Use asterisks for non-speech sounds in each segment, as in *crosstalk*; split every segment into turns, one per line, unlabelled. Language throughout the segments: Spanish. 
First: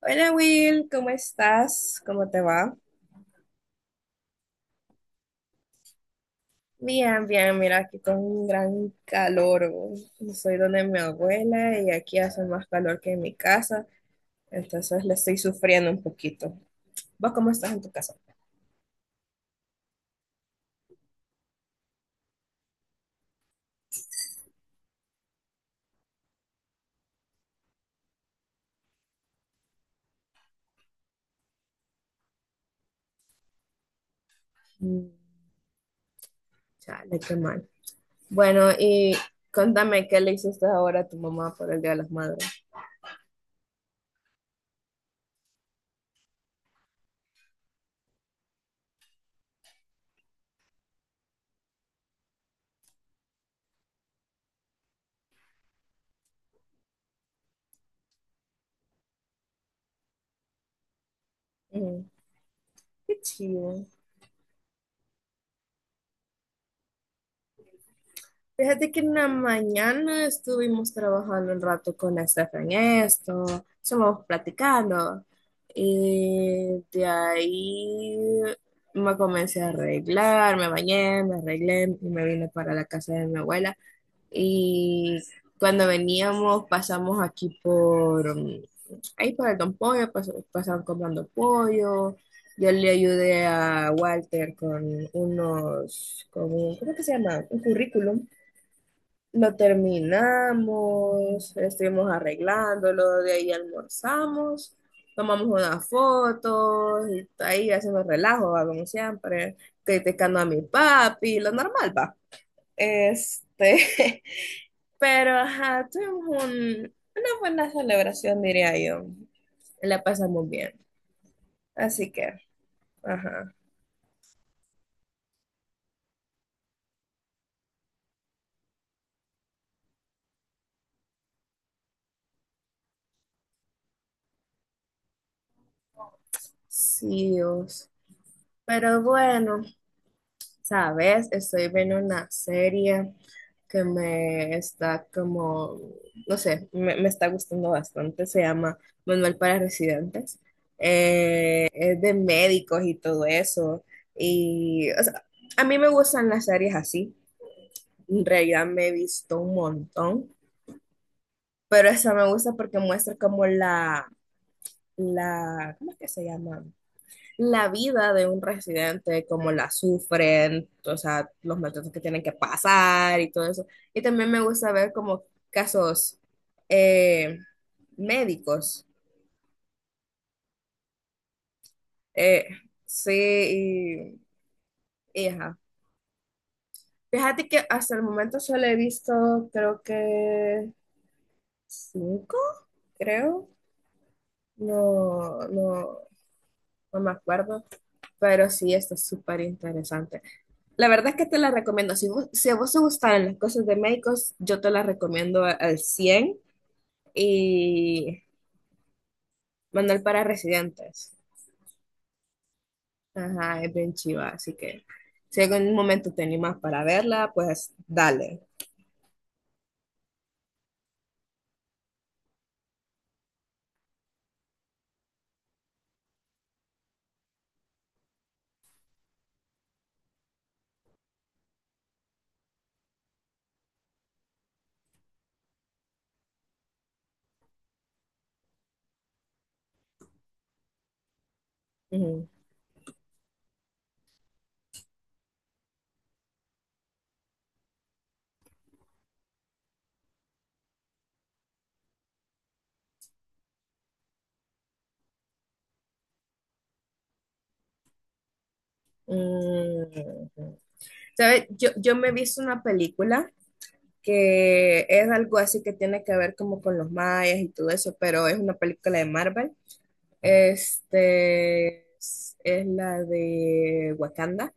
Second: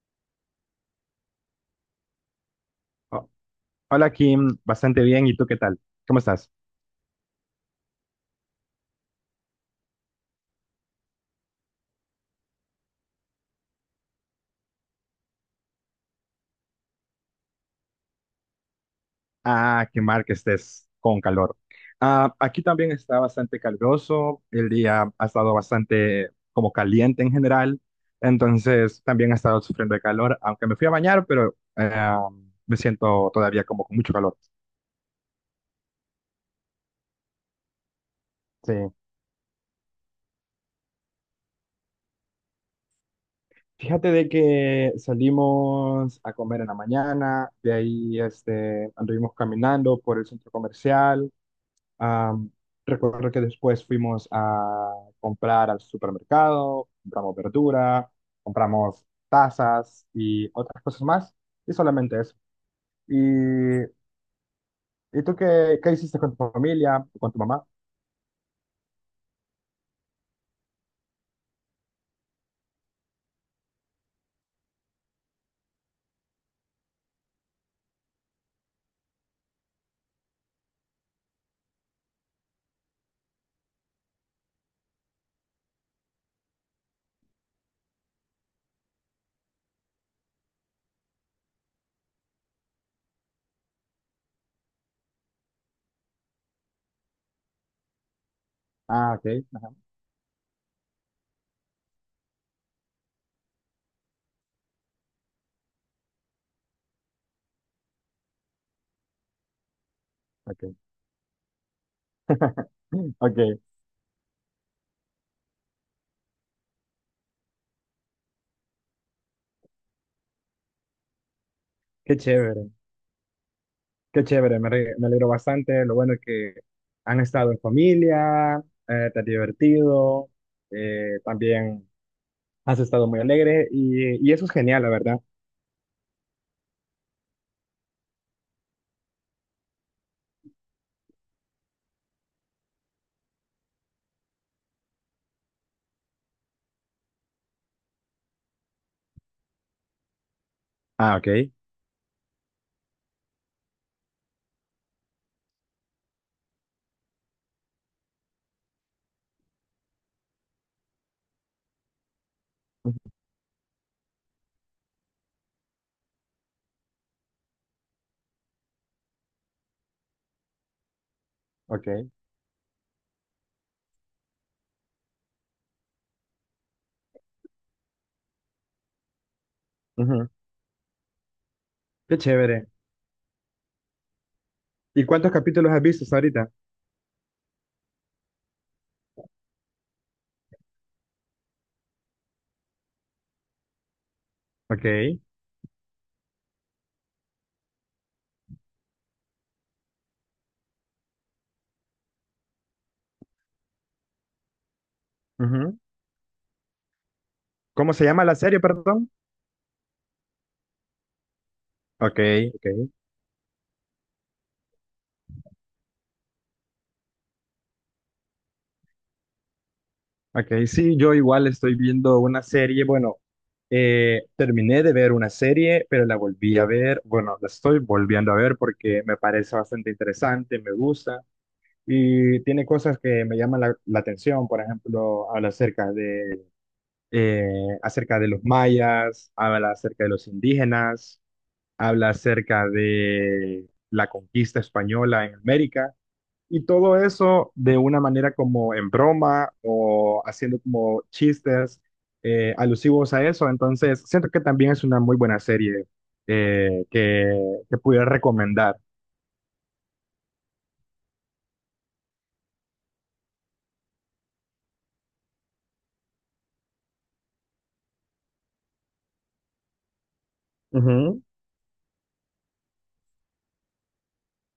Hola Will, ¿cómo estás? ¿Cómo te va?
Oh, hola Kim, bastante bien. ¿Y tú qué tal? ¿Cómo estás?
Bien, bien, mira, aquí con un gran calor. Soy donde mi abuela y aquí hace más calor que en mi casa, entonces le estoy sufriendo un poquito. ¿Vos cómo estás en tu casa?
Ah, qué mal que estés con calor. Ah, aquí también está bastante caluroso. El día ha estado bastante como caliente en general. Entonces también he estado sufriendo de calor, aunque me fui a bañar, pero me siento todavía como con mucho calor.
Mm, chale, qué mal. Bueno,
Sí.
y contame qué le hiciste ahora a tu mamá por el Día de las Madres.
Fíjate de que salimos a comer en la mañana, de ahí este, anduvimos caminando por el centro comercial. Am, Recuerdo que después fuimos a comprar al supermercado, compramos verdura, compramos tazas y otras cosas más, y
Mm,
solamente eso.
qué chido.
¿Y, ¿y tú qué, qué hiciste con tu familia, con tu mamá?
Fíjate que en la mañana estuvimos trabajando un rato con Estefan en esto, estuvimos platicando y de ahí me comencé a arreglar, me bañé, me arreglé y me vine para la casa de mi abuela y cuando veníamos pasamos aquí por ahí por el Don Pollo, pasaban comprando pollo, yo le ayudé a Walter con unos, con un, ¿cómo que se llama? Un currículum
Ah, ok,
lo terminamos, estuvimos arreglándolo, de ahí almorzamos, tomamos unas fotos, y ahí hacemos relajo, va, como siempre, criticando a mi
ok.
papi, lo normal, va.
*laughs* Ok,
Este, *laughs* pero ajá, tuvimos una buena celebración, diría yo. La pasamos bien. Así
qué
que,
chévere,
ajá,
qué chévere, me, re- me alegro bastante. Lo bueno es que han estado en familia, te has divertido, también has estado muy alegre y eso es genial, la verdad.
sí, Dios. Pero bueno. Sabes, estoy viendo una serie que me está no sé, me está gustando bastante. Se llama Manual para Residentes.
Ah, ok.
Es de médicos y todo eso. Y, o sea, a mí me gustan las series así. En realidad me he visto un montón, pero esa me gusta porque muestra como la, ¿cómo es que se llama? La vida de un residente, cómo la sufren, o sea, los
Ok.
maltratos que tienen que pasar y todo eso. Y también me gusta ver como casos eh, médicos.
Ujú. Qué
Eh,
chévere.
sí,
¿Y
y
cuántos
ajá.
capítulos has visto hasta ahorita?
Fíjate que hasta el momento solo he visto, creo que cinco, creo.
Ok.
No, no, no me acuerdo, pero sí, está súper interesante. La verdad es que te la recomiendo. Si, si a vos te gustan las cosas de médicos, yo te las recomiendo al
Ujú.
cien
¿Cómo se
y
llama la serie, perdón?
Manual para residentes.
Ok, ok,
Ajá, es bien chiva, así que si en algún momento te animas para verla, pues dale.
ok. Sí, yo igual estoy viendo una serie. Bueno, terminé de ver una serie, pero la volví a ver. Bueno, la estoy volviendo a ver porque me parece bastante interesante, me gusta y tiene cosas que me llaman la, la atención. Por ejemplo, habla eh, acerca de los mayas, habla acerca de los indígenas, habla
Ujú.
acerca de la conquista española en América y todo eso de una manera como en broma o haciendo como chistes alusivos a eso. Entonces, siento que también es una muy buena serie que pudiera recomendar.
Mm. ¿Sabes? Yo me he visto una película que es algo así que tiene que ver como con los mayas y todo eso, pero es una película de Marvel. Este es la de Wakanda.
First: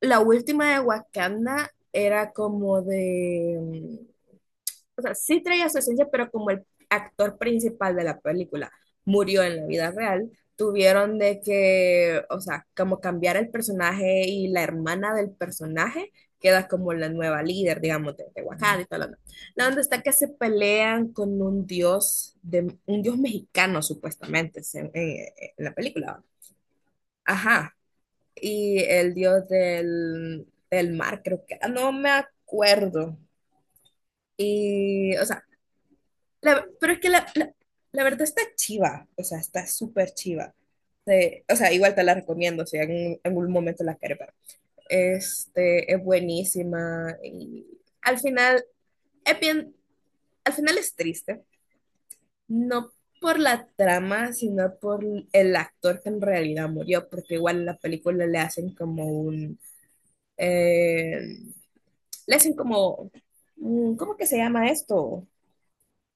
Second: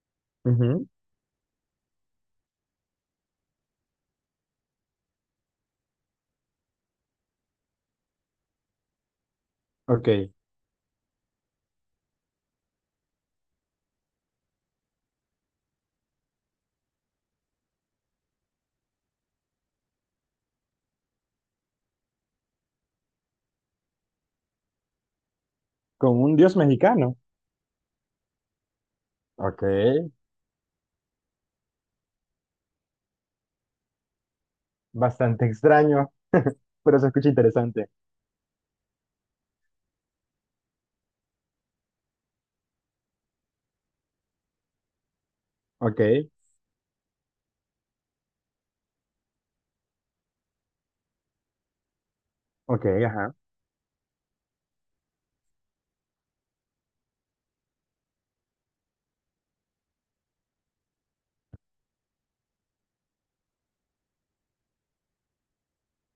La
Ujú,
última de
ujú.
Wakanda era como de, o sea, sí traía su esencia, pero como el actor principal de la película murió en la vida real,
Ok,
tuvieron de que, o sea, como cambiar el personaje y la hermana del personaje queda como la nueva líder, digamos, de Wakanda y todo lo demás. La onda está que se pelean con un dios, de, un dios mexicano supuestamente, en la
con
película.
un dios mexicano.
Ajá y el dios
Ok,
del, del mar, creo que, era. No me acuerdo. Y, o sea,
bastante extraño, *laughs*
pero es
pero se
que
escucha interesante.
la verdad está chiva, o sea, está súper chiva. Sí, o sea, igual te la recomiendo, si en algún momento la quieres ver. Este,
Ok,
es buenísima y al final, es bien- al final es triste,
ok,
no
ajá.
por la trama, sino por el actor que en realidad murió, porque igual en la película le hacen como un, eh, le hacen como, ¿cómo que se llama esto?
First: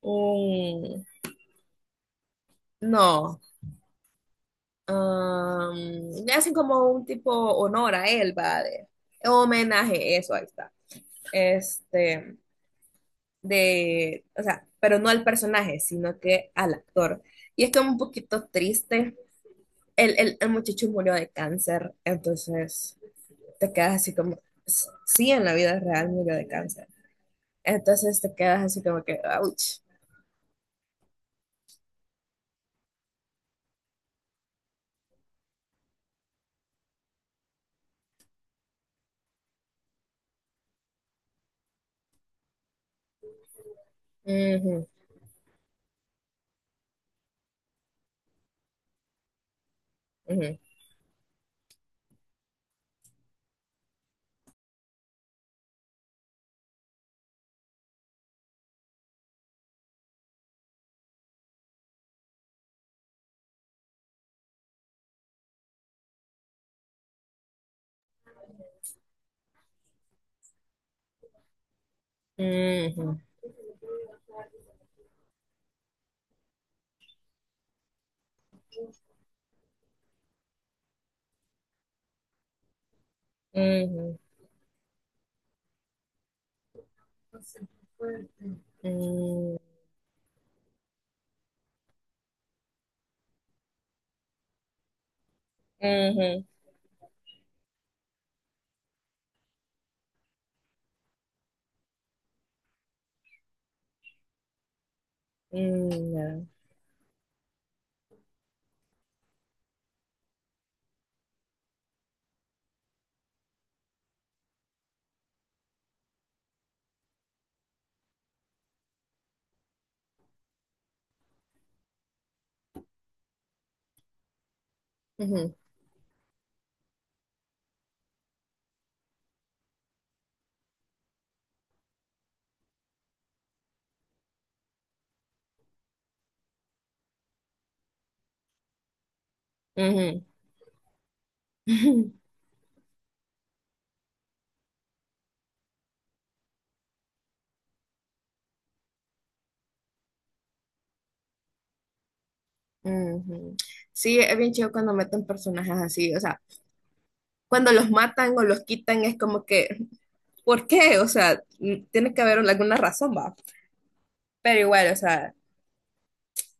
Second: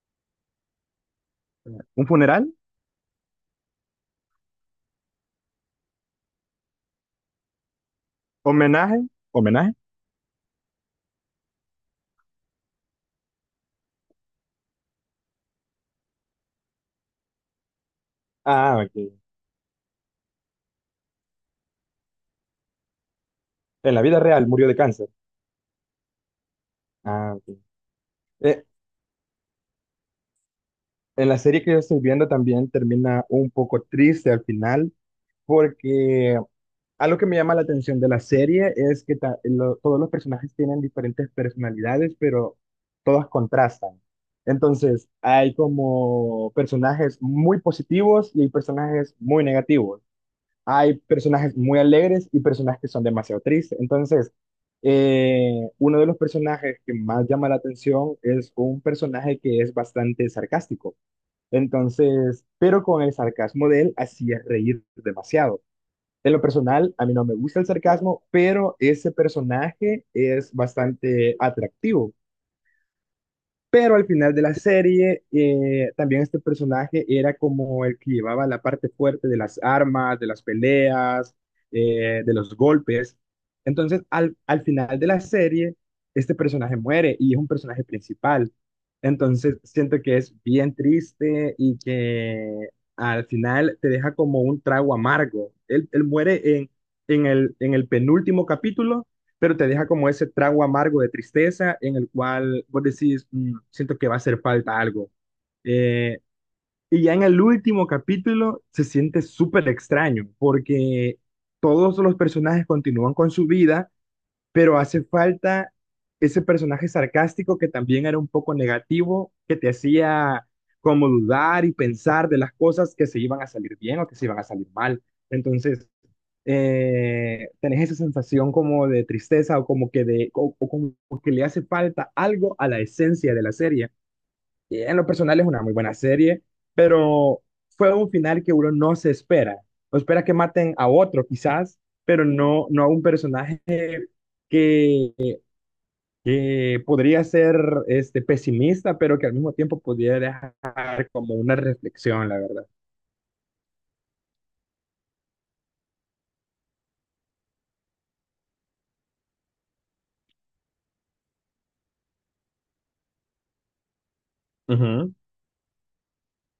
Un,
¿Un funeral?
no, am, le hacen como un tipo honor a él, va, de,
¿Homenaje? ¿Homenaje?
homenaje, eso, ahí está. Este, de, o sea, pero no al personaje, sino que al actor. Y es como un poquito
Ah, ok.
triste. El muchacho murió de cáncer, entonces te
En
quedas
la
así
vida
como,
real murió de cáncer.
sí, en la vida real murió de cáncer.
Ah, ok.
Entonces te quedas
Eh,
así como que, ouch.
en la serie que yo estoy viendo también termina un poco triste al final, porque algo que me llama la atención de la serie es que ta- lo- todos los personajes tienen diferentes personalidades, pero todas contrastan.
Ujú,
Entonces, hay como personajes muy positivos y hay personajes muy negativos,
ujú,
hay personajes muy alegres y personajes que son demasiado tristes. Entonces, uno de los personajes que más llama la atención es un personaje que es bastante sarcástico. Entonces, pero con el sarcasmo de él hacía reír demasiado. En lo personal, a mí no me gusta el sarcasmo, pero ese personaje es bastante atractivo.
ujú,
Pero al final de la serie, también este personaje era como el que llevaba la parte fuerte de las armas, de las peleas, de los golpes. Entonces,
ujú,
al, al final de la serie, este personaje muere y es un personaje principal. Entonces,
ujú,
siento que es bien triste y que al final te deja como un trago amargo. Él
ujú,
muere en el penúltimo capítulo, pero te deja como ese trago amargo de tristeza en el cual vos decís, "Mm, siento que va a hacer falta algo. Eh,
ujú,
y ya en el último capítulo se siente súper extraño porque todos los personajes continúan con su vida, pero hace falta ese personaje sarcástico que también era un poco negativo, que te hacía como dudar y pensar de las cosas que se iban a salir bien o que se iban a salir mal.
ujú,
Entonces, tenés esa sensación como de tristeza o como que, de, o como que le hace falta algo a la esencia de la serie. Y en lo personal es una muy buena serie, pero fue un final que uno no se espera. No
ujú.
espera que maten a otro quizás,
Ujú,
pero no, no a un personaje que, que podría ser este, pesimista, pero que al mismo tiempo pudiera dejar como una reflexión, la verdad.
ujú. Sí, es bien chido cuando meten personajes así, o sea, cuando los matan o los quitan es como que, ¿por qué? O sea, mm, tiene que haber alguna razón, va. Pero igual, o
Ujú.
sea,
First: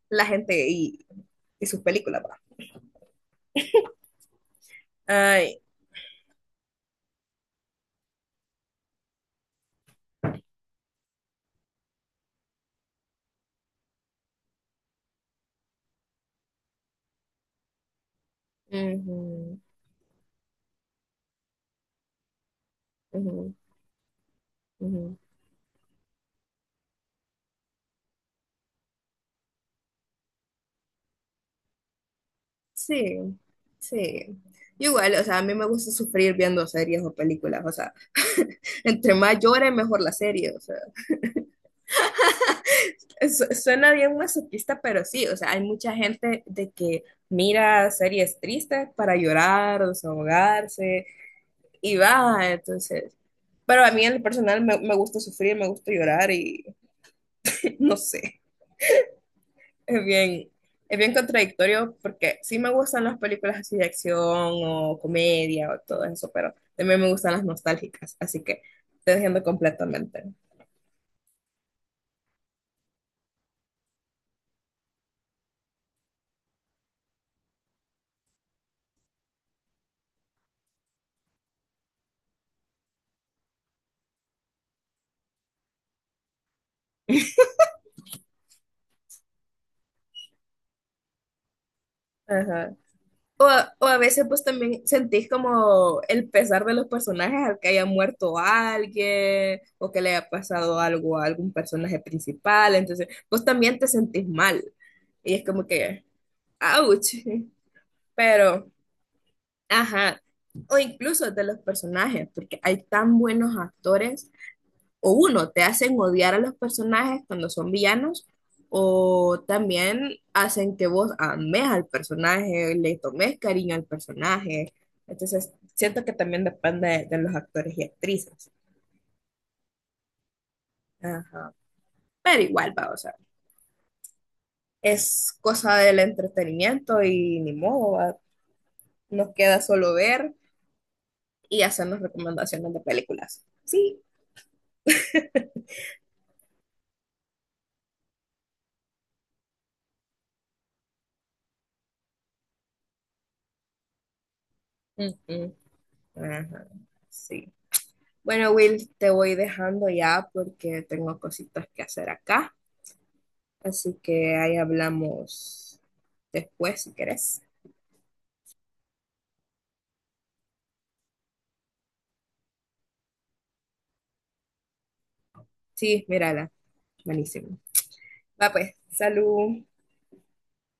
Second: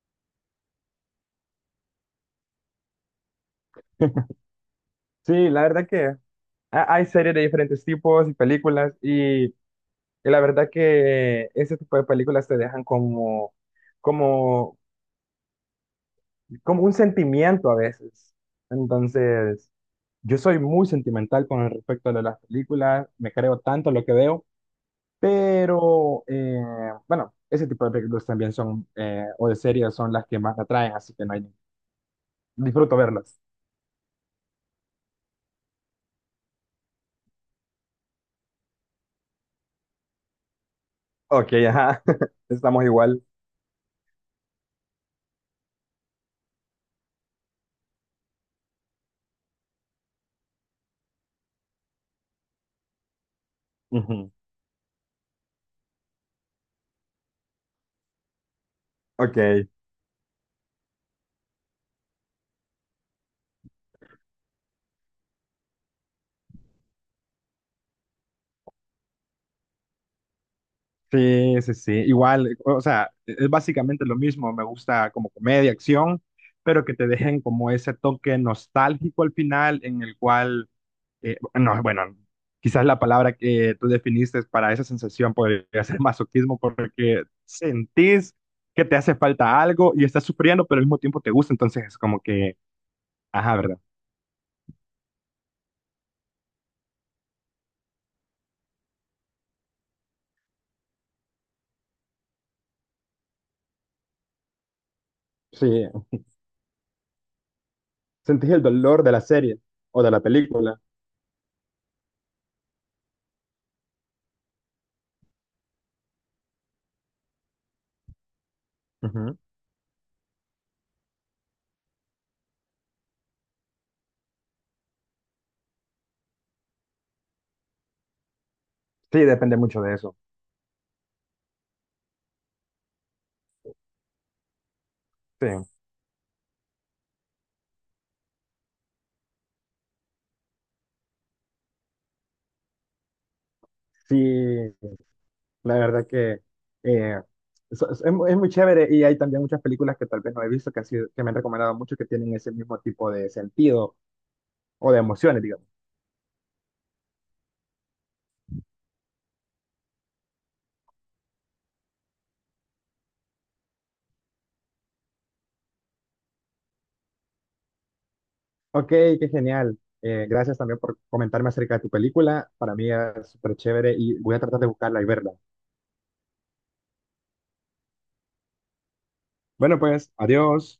la gente y sus películas, va. Ah,
Sí, la verdad que ha- hay series de diferentes tipos y películas y la verdad que ese tipo de películas te dejan como, como, como un sentimiento a veces.
ujú,
Entonces, yo soy muy sentimental con el respecto de las películas, me
ujú,
creo tanto lo que veo,
ujú.
pero bueno, ese tipo de películas también son, o de series son las que más me atraen, así que no hay- disfruto
Sí,
verlas.
sí. Igual, o sea, a mí me gusta sufrir viendo series o películas, o sea, entre más llore, mejor la serie, o sea,
Ok, ajá, *laughs* estamos igual.
Suena bien masoquista, pero sí, o sea, hay mucha gente de que mira series tristes para llorar, desahogarse, y va, entonces, pero a mí en lo
Ujú.
personal me gusta sufrir, me gusta llorar y *laughs* no sé.
Ok.
Es bien, es bien contradictorio porque sí me gustan las películas así de acción o comedia o todo eso, pero también me gustan las nostálgicas, así que te entiendo completamente.
Sí, sí, sí. Igual, o sea, e, es básicamente lo mismo. Me gusta como comedia, acción, pero que te dejen como ese toque nostálgico al final, en el cual, no, bueno, quizás la palabra que tú definiste para esa sensación podría ser *laughs* masoquismo, porque sentís que te hace falta algo y estás sufriendo, pero al mismo tiempo te gusta. Entonces es como que,
Ajá. O,
ajá, ¿verdad?
o a veces pues también sentís como el pesar de los personajes al que haya muerto alguien o que le haya pasado algo a algún personaje principal, entonces pues también te sentís mal y es
Sí,
como que, ouch,
sentís el
pero...
dolor de la serie o de
Ajá,
la
o
película.
incluso de los personajes, porque hay tan buenos actores, o uno, te hacen odiar a los personajes cuando son villanos,
Ujú.
o también hacen que vos ames al personaje, le tomes cariño al personaje. Entonces, siento que también depende de los actores y actrices.
Sí, depende mucho de eso.
Ajá. Pero igual, va, o sea, es
Sí.
cosa del entretenimiento y ni modo, va. Nos queda solo ver y hacernos recomendaciones de películas. Sí.
Sí, la verdad que eh, es mu- es muy chévere y hay también muchas películas que tal vez no he visto que, han sido- que me han recomendado mucho que tienen ese mismo tipo de sentido o de emociones,
Ujú.
digamos.
Ajá, sí. Bueno, Will, te voy dejando ya porque tengo cositas que hacer acá. Así que ahí hablamos después si querés.
Ok, qué genial. Gracias también por comentarme acerca de tu película. Para mí es súper chévere y voy a tratar de buscarla y verla.
Sí, mírala. Buenísimo. Va pues, salud.
Bueno, pues, adiós.